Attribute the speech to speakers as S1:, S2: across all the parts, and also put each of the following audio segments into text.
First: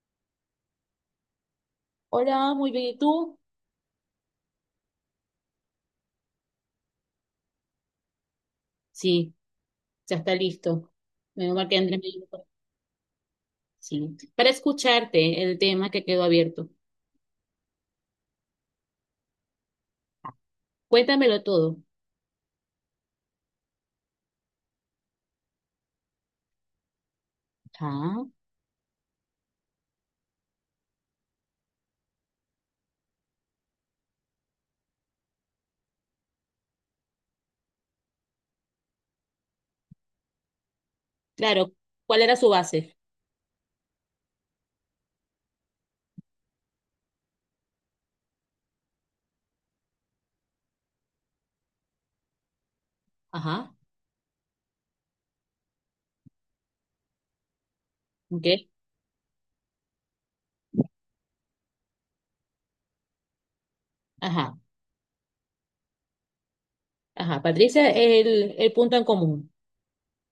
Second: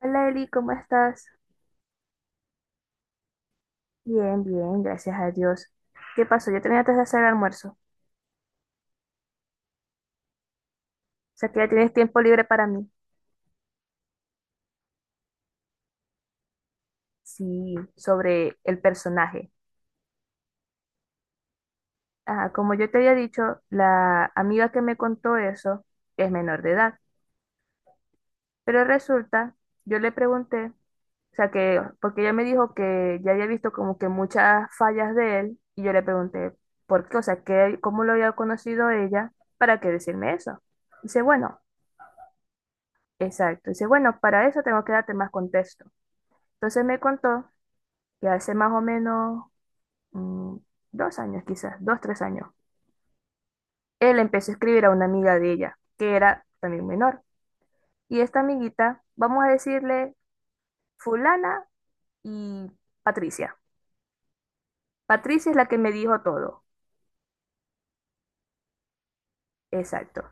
S1: Hola Eli, ¿cómo estás?
S2: Hola, muy bien. ¿Y tú?
S1: Bien, bien, gracias a Dios. ¿Qué pasó? Yo tenía antes de hacer el almuerzo. O
S2: Sí, ya está listo.
S1: sea
S2: Menos
S1: que ya
S2: mal que
S1: tienes
S2: Andrés me
S1: tiempo libre
S2: dijo.
S1: para mí.
S2: Sí. Para escucharte el tema que quedó abierto.
S1: Sí, sobre el personaje.
S2: Cuéntamelo todo.
S1: Ah, como yo te había dicho, la amiga que me contó eso es menor de edad.
S2: Ah,
S1: Pero resulta, yo le pregunté, o sea que, porque ella me dijo que ya había visto como que muchas fallas de él, y yo le pregunté, ¿por qué? O sea, ¿qué, cómo lo había conocido ella para que decirme eso? Dice, bueno.
S2: claro. ¿Cuál era su base?
S1: Exacto. Dice, bueno, para eso tengo que darte más contexto. Entonces me contó que hace más o menos mm, dos años, quizás, dos, tres años,
S2: Ajá.
S1: él empezó a escribir a una amiga de ella, que era también menor. Y esta
S2: Ok.
S1: amiguita, vamos a decirle fulana y Patricia.
S2: Ajá.
S1: Patricia es la que me dijo todo.
S2: Ajá. Patricia es el punto en común.
S1: Exacto.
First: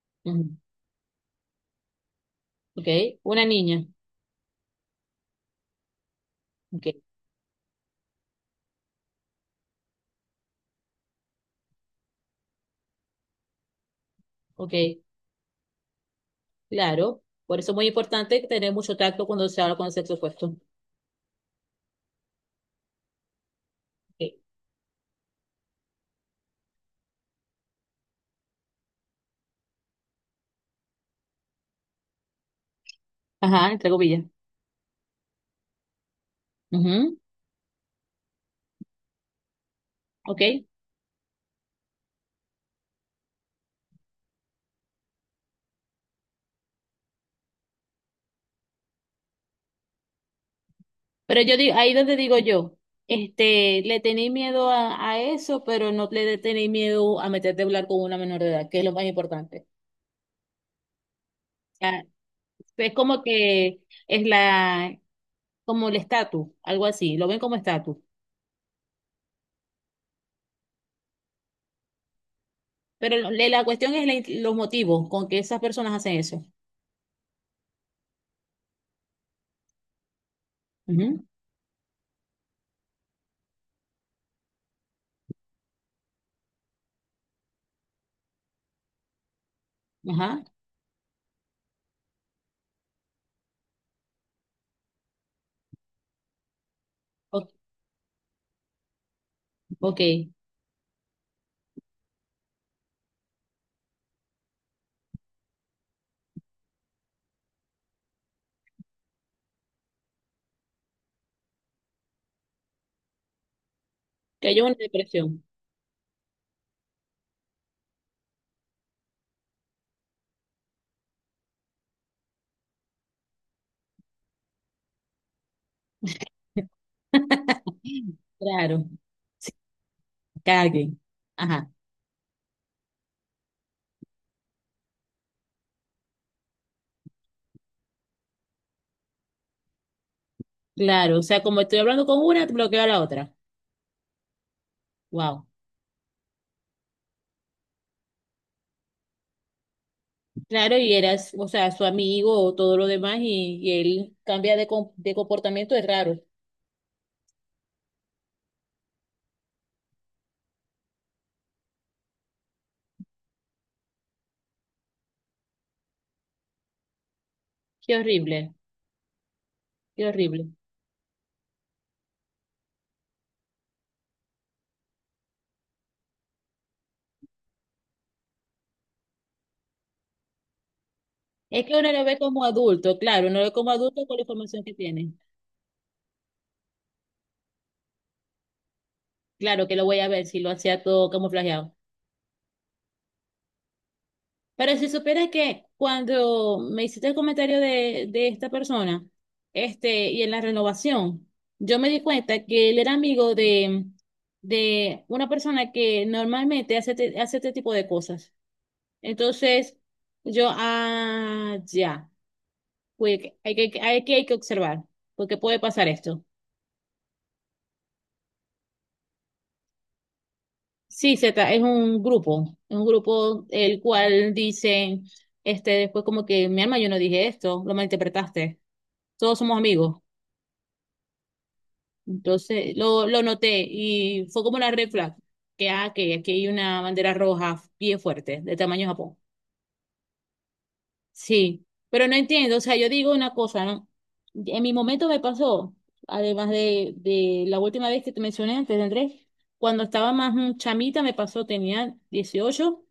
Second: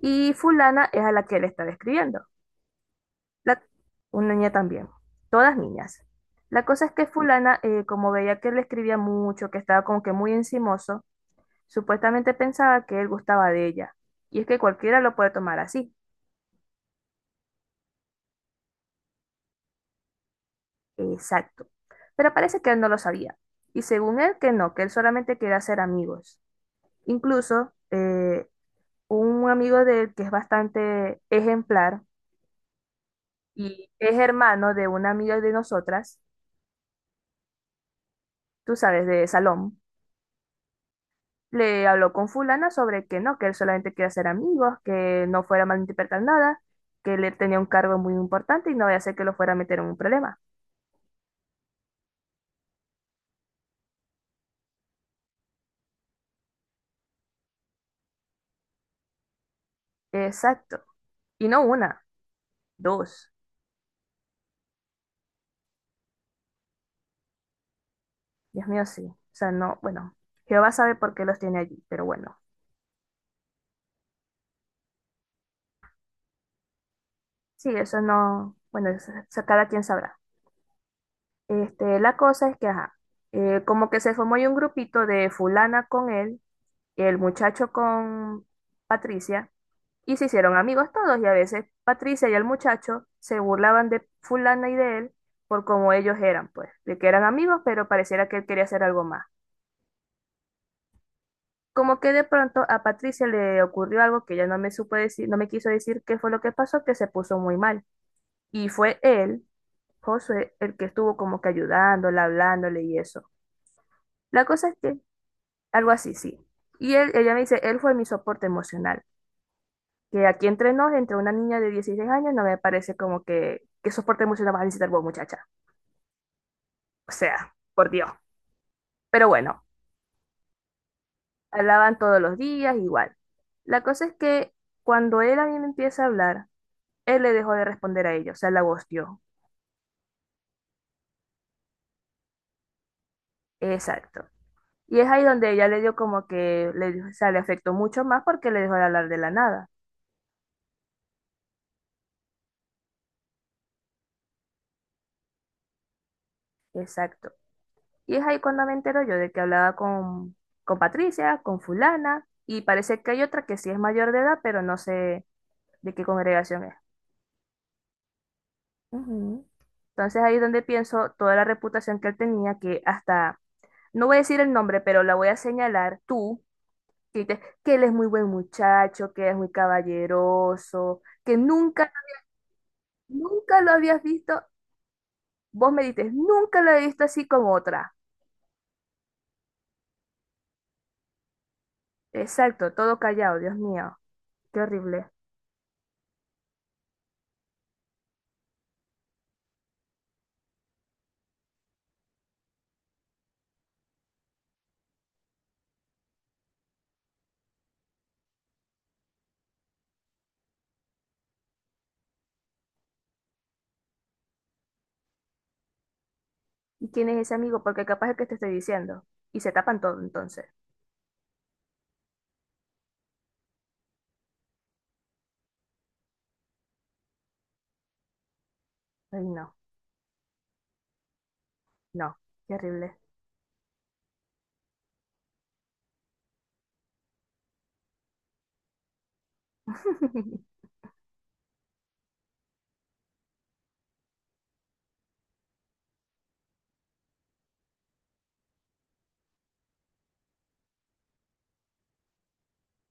S1: Y
S2: Ujú.
S1: fulana es a la que él estaba escribiendo.
S2: Ok. Una
S1: La-
S2: niña.
S1: una niña también. Todas niñas. La cosa
S2: Ok.
S1: es que fulana, como veía que él escribía mucho, que estaba como que muy encimoso, supuestamente pensaba que él gustaba de ella, y es que
S2: Ok.
S1: cualquiera lo puede tomar así.
S2: Claro. Por eso es muy importante tener mucho tacto cuando se habla con el sexo opuesto.
S1: Exacto. Pero parece que él no lo sabía. Y según
S2: Ok.
S1: él, que no, que él solamente quería ser amigos. Incluso un amigo de él que es bastante ejemplar
S2: Ajá.
S1: y
S2: Entre
S1: es
S2: comillas.
S1: hermano de una amiga de nosotras,
S2: Ujú.
S1: tú sabes, de Salón,
S2: Ok.
S1: le habló con fulana sobre que no, que él solamente quería ser amigos, que no fuera malinterpretar nada, que él tenía un cargo muy importante y no vaya a ser que lo fuera a meter en un problema.
S2: Pero yo digo, ahí donde digo yo, este, le tenéis miedo a eso, pero no le tenéis miedo a meterte a hablar con una menor de edad, que es lo más importante.
S1: Exacto. Y no
S2: O
S1: una,
S2: es como
S1: dos.
S2: que es la, como el estatus, algo así, lo ven como estatus.
S1: Dios mío, sí. O sea, no, bueno, Jehová sabe por qué los tiene allí, pero bueno.
S2: Pero la cuestión es los motivos con que esas personas hacen eso.
S1: Sí, eso no, bueno, eso cada quien sabrá.
S2: Ujú,
S1: Este, la cosa es que, ajá, como que se formó ahí un grupito de fulana con él, el muchacho con Patricia, y se
S2: ajá.
S1: hicieron amigos todos, y a veces Patricia y el muchacho se burlaban de fulana y de él por cómo ellos eran, pues, de que eran
S2: O-
S1: amigos, pero pareciera que él quería hacer algo más.
S2: ok. Que
S1: Como que de pronto a Patricia le ocurrió algo que ella no me supo decir, no me quiso decir qué fue lo que pasó, que se puso muy mal. Y fue él, Josué, el que estuvo como que ayudándola, hablándole y eso. La
S2: haya
S1: cosa es
S2: una
S1: que,
S2: depresión.
S1: algo así, sí. Y él, ella me dice, él fue mi soporte emocional. Que aquí entre nos, entre una niña de 16 años, no me parece como que, ¿qué soporte emocional vas a necesitar vos, muchacha? O sea, por Dios.
S2: Claro.
S1: Pero
S2: Se
S1: bueno,
S2: caguen. Ajá.
S1: hablaban todos los días, igual. La cosa es que cuando él a mí me empieza a hablar, él le dejó de responder a ella, o sea, la ghosteó.
S2: Claro. O sea, como estoy hablando con una, bloqueo a la otra.
S1: Exacto. Y es ahí
S2: Wow.
S1: donde ella le dio como que, dio- o sea, le afectó mucho más porque le dejó de hablar de la nada.
S2: Claro, y eras, o sea, su amigo o todo lo demás, y él cambia de comportamiento, es raro.
S1: Exacto. Y es ahí cuando me entero yo de que hablaba con Patricia, con fulana, y parece que hay otra que sí es mayor de edad, pero no sé de qué congregación es.
S2: Qué horrible,
S1: Ujú.
S2: qué
S1: Entonces ahí es
S2: horrible.
S1: donde pienso toda la reputación que él tenía, que hasta, no voy a decir el nombre, pero la voy a señalar tú sí, te- que él es muy buen muchacho, que es muy caballeroso, que
S2: Es que
S1: nunca,
S2: uno lo ve como adulto, claro, uno lo ve
S1: nunca lo
S2: como
S1: habías
S2: adulto con la
S1: visto,
S2: información que tiene.
S1: vos me dices, nunca lo he visto así como otra.
S2: Claro que lo voy a ver si lo hacía todo camuflajeado.
S1: Exacto, todo callado, Dios mío, qué
S2: Pero si
S1: horrible.
S2: supieras que cuando me hiciste el comentario de esta persona, este, y en la renovación, yo me di cuenta que él era amigo de una persona que normalmente hace este tipo de cosas. Entonces, yo, ah, ya, pues hay que observar, porque puede pasar esto.
S1: ¿Y quién es ese amigo? Porque capaz es que te estoy diciendo. Y se tapan todo entonces.
S2: Sí, Z, es un grupo, el cual dice, este, después como que, mi alma, yo no dije esto, lo malinterpretaste,
S1: Ay,
S2: todos
S1: no,
S2: somos amigos.
S1: no, qué
S2: Entonces,
S1: horrible.
S2: lo noté y fue como una red flag, que aquí hay una bandera roja bien fuerte, de tamaño Japón. Sí, pero no entiendo, o sea, yo digo una cosa, ¿no? En mi momento me pasó, además de la última vez que te mencioné antes de Andrés, cuando estaba más chamita me pasó, tenía 18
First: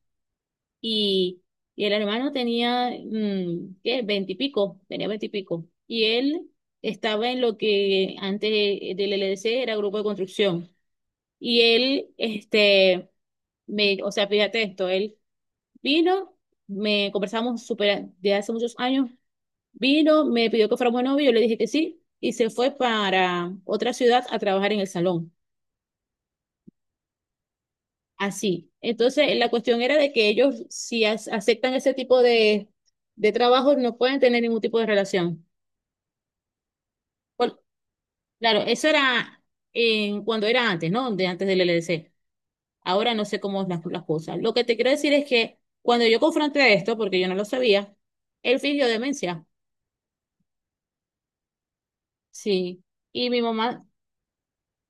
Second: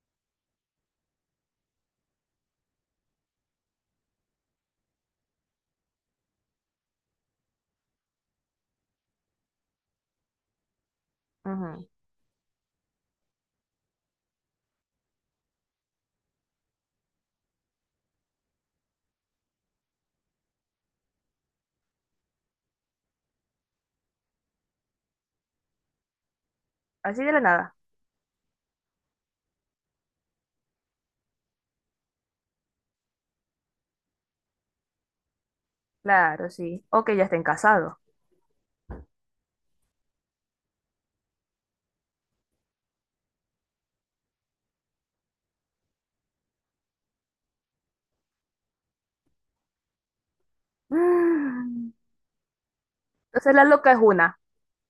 S2: y, y el hermano tenía, ¿qué? Veinte y pico, tenía 20 y pico. Y él estaba en lo que antes del LDC era grupo de construcción. Y
S1: Ujú.
S2: él, este, o sea, fíjate esto, él vino, me conversamos súper de hace muchos años. Vino, me pidió que fuéramos novios, yo le dije que sí, y se fue para otra ciudad a trabajar en el salón.
S1: Así de la nada.
S2: Así. Entonces, la cuestión era de que ellos, si aceptan ese tipo de trabajo, no pueden tener ningún tipo de relación.
S1: Claro, sí. O que ya estén
S2: Por-
S1: casados.
S2: claro, eso era cuando era antes, ¿no? De antes del LDC. Ahora no sé cómo es las cosas. Lo que te quiero decir es que cuando yo confronté esto, porque yo no lo sabía, él fingió demencia.
S1: Mm.
S2: Sí. Y mi
S1: Entonces la
S2: mamá
S1: loca es una.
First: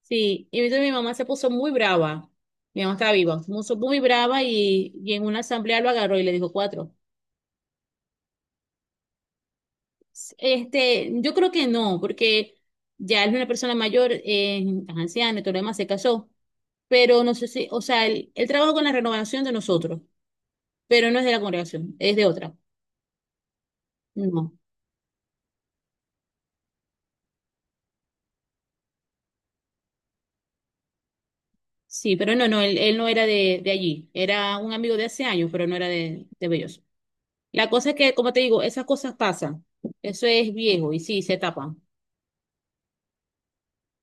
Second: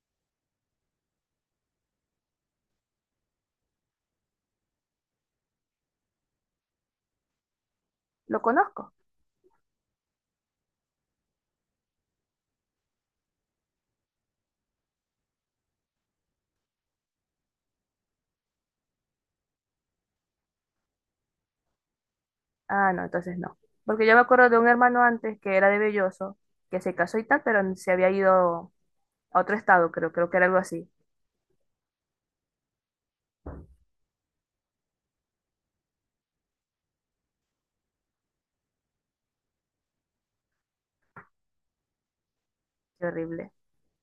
S2: Sí, y entonces mi mamá se puso muy brava. Mi mamá estaba viva, se puso muy brava y en una asamblea lo agarró y le dijo cuatro.
S1: Lo conozco.
S2: Este, yo creo que no, porque ya es una persona mayor, anciana y todo lo demás, se casó. Pero no sé si, o sea, él trabaja con la renovación de nosotros, pero no es de la congregación, es de otra.
S1: Ah, no, entonces no. Porque yo me acuerdo
S2: No,
S1: de un hermano antes que era de Belloso, que se casó y tal, pero se había ido a otro estado, creo, creo que era algo así.
S2: sí, pero no, no, él no era de allí. Era un amigo de hace años, pero no era de Belloso. La cosa es que, como te digo, esas cosas pasan. Eso es viejo y sí, se tapan.
S1: Qué horrible.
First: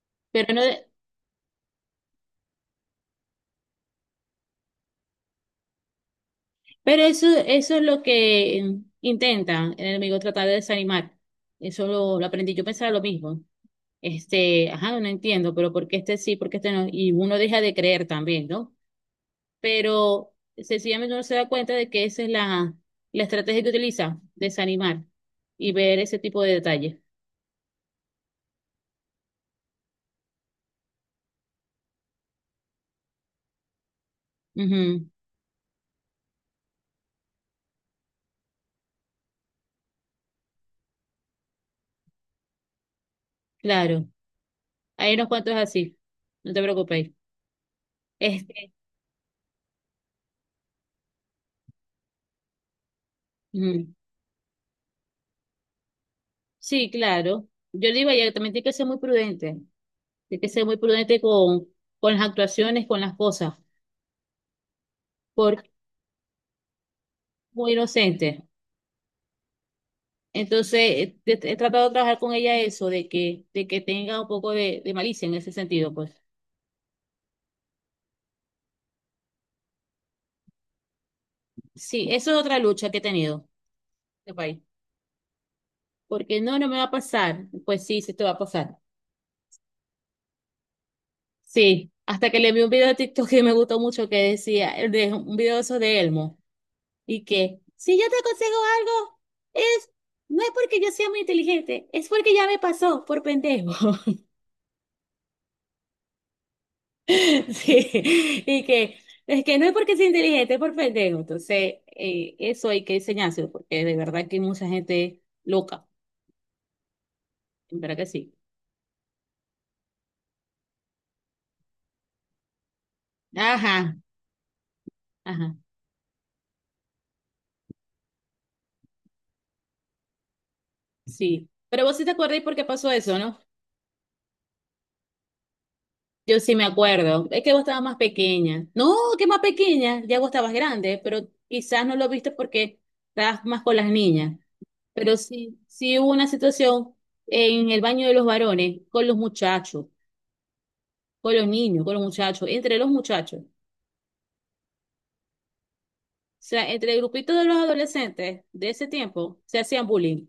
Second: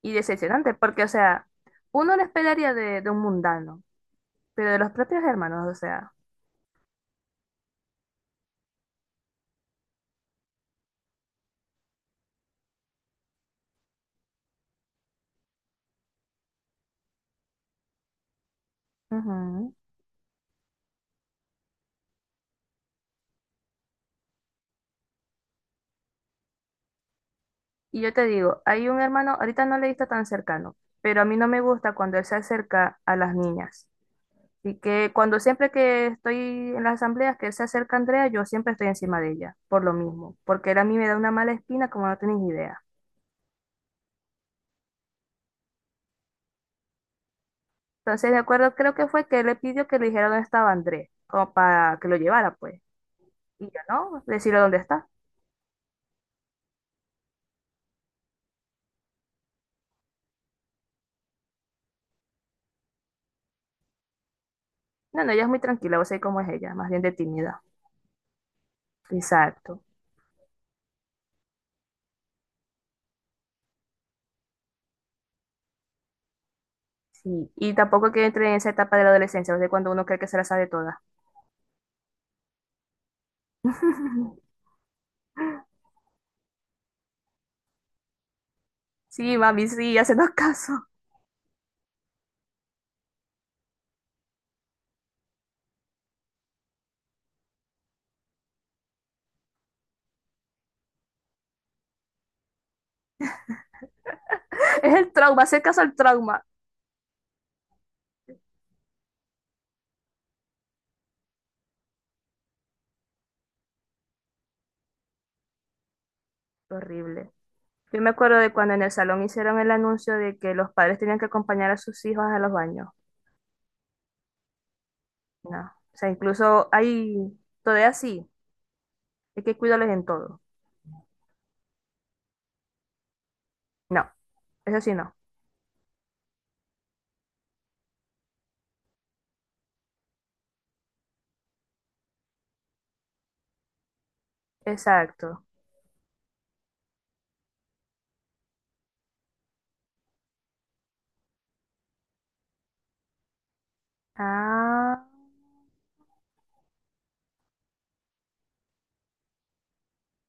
S1: Y
S2: Pero no,
S1: decepcionante, porque, o sea, uno lo esperaría de un mundano, pero de los propios hermanos, o sea.
S2: pero eso es lo que intentan el enemigo tratar de desanimar. Eso lo aprendí. Yo pensaba lo mismo. Este, ajá, no entiendo, pero ¿por qué este sí, por qué este no? Y uno deja de creer también, ¿no?
S1: Ujú.
S2: Pero sencillamente uno se da cuenta de que esa es la estrategia que utiliza, desanimar y ver ese tipo de detalles.
S1: Y yo te digo, hay un hermano, ahorita no le he visto tan cercano, pero a mí no me gusta cuando él se acerca a las niñas. Y
S2: Ujú,
S1: que cuando siempre que estoy en las asambleas que se acerca Andrea, yo siempre estoy encima de ella, por lo mismo, porque él a mí me da una mala espina como no tenéis idea.
S2: claro. Hay unos cuantos así. No te preocupes.
S1: Entonces, de
S2: Este,
S1: acuerdo, creo que fue que él le pidió que le dijera dónde estaba Andrés, como para que lo llevara, pues. Y yo,
S2: ujú.
S1: ¿no? Decirle dónde está.
S2: Sí, claro. Yo digo, ella también tiene que ser muy prudente. Hay que ser muy prudente con las actuaciones, con las cosas,
S1: No, no, ella es muy
S2: porque es
S1: tranquila, vos sabés cómo es ella, más bien de tímida.
S2: muy inocente.
S1: Exacto.
S2: Entonces, he tratado de trabajar con ella eso, de que tenga un poco de malicia en ese sentido, pues.
S1: Sí. Y tampoco que entre en esa etapa de la adolescencia, vos sabés cuando uno cree que se la sabe toda.
S2: Sí, eso es otra lucha que he tenido en este país. Porque no, no me va a pasar. Pues sí, sí te va a pasar.
S1: Sí, mami, sí, hacenos caso.
S2: Sí, hasta que le vi un video de TikTok que me gustó mucho que decía, un video de esos de Elmo, y que si yo te aconsejo algo, es, no es porque yo sea muy inteligente, es porque ya me pasó por pendejo.
S1: Es el trauma, hacer caso al trauma.
S2: Sí, y que es que no es porque sea inteligente, es por pendejo. Entonces, eso hay que enseñárselo, porque de verdad que hay mucha gente loca,
S1: Horrible.
S2: en verdad
S1: Yo
S2: que
S1: me
S2: sí.
S1: acuerdo de cuando en el salón hicieron el anuncio de que los padres tenían que acompañar a sus hijos a los baños.
S2: Ajá, ajá,
S1: No. O sea, incluso hay todavía sí, hay que cuidarles en todo.
S2: sí. Pero vos sí te acordáis por qué pasó eso, ¿no?
S1: No, eso sí no.
S2: Yo sí me acuerdo. Es que vos estabas más pequeña. No, que más pequeña, ya vos estabas grande, pero quizás no lo viste porque estabas más con las niñas. Pero
S1: Exacto.
S2: sí, sí hubo una situación en el baño de los varones, con los muchachos, con los niños, con los muchachos, entre los muchachos.
S1: Ah,
S2: O sea, entre el grupito de los adolescentes de ese tiempo se hacían bullying.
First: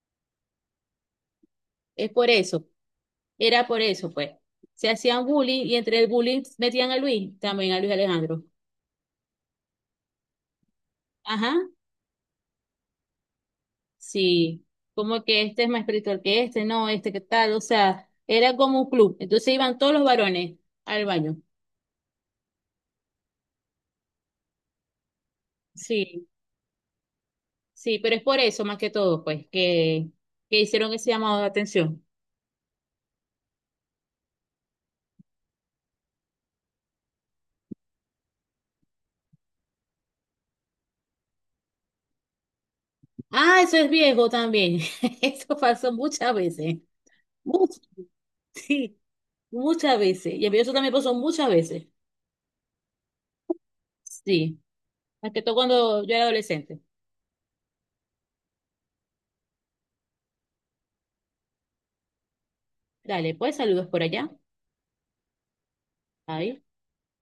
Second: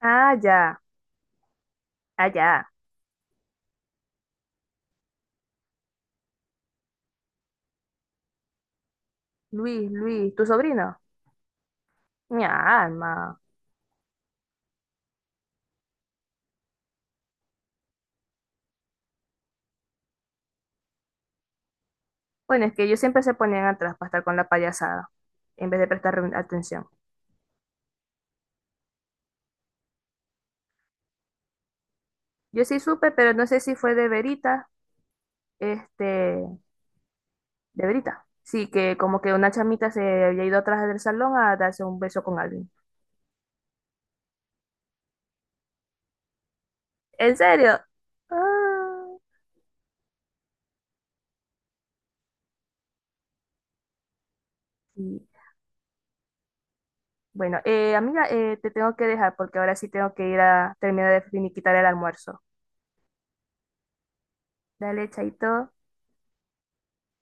S1: ah, ya,
S2: Es
S1: ah,
S2: por
S1: ya.
S2: eso, era por eso, pues. Se hacían bullying y entre el bullying metían a Luis, también a Luis Alejandro.
S1: Luis, Luis, tu sobrino.
S2: Ajá,
S1: Mi alma.
S2: sí. Como que este es más espiritual que este, no, este que tal, o sea, era como un club. Entonces iban todos los varones al baño.
S1: Bueno, es que ellos siempre se ponían atrás para estar con la payasada, en vez de prestar
S2: Sí,
S1: atención.
S2: sí, pero es por eso más que todo, pues, que hicieron ese llamado de atención.
S1: Yo sí supe, pero no sé si fue de verita, este, de Brita. Sí, que como que una chamita se había ido atrás del salón a darse un beso con alguien.
S2: Ah, eso es viejo también. Eso pasó muchas veces.
S1: ¿En
S2: Mucho.
S1: serio?
S2: Sí.
S1: Ah,
S2: Muchas veces. Y a mí eso también pasó muchas veces. Sí.
S1: sí.
S2: Más que todo cuando yo era adolescente.
S1: Bueno, amiga, te tengo que dejar porque ahora sí tengo que ir a terminar de finiquitar el almuerzo.
S2: Dale, pues saludos por allá.
S1: Dale, chaito.
S2: Ahí.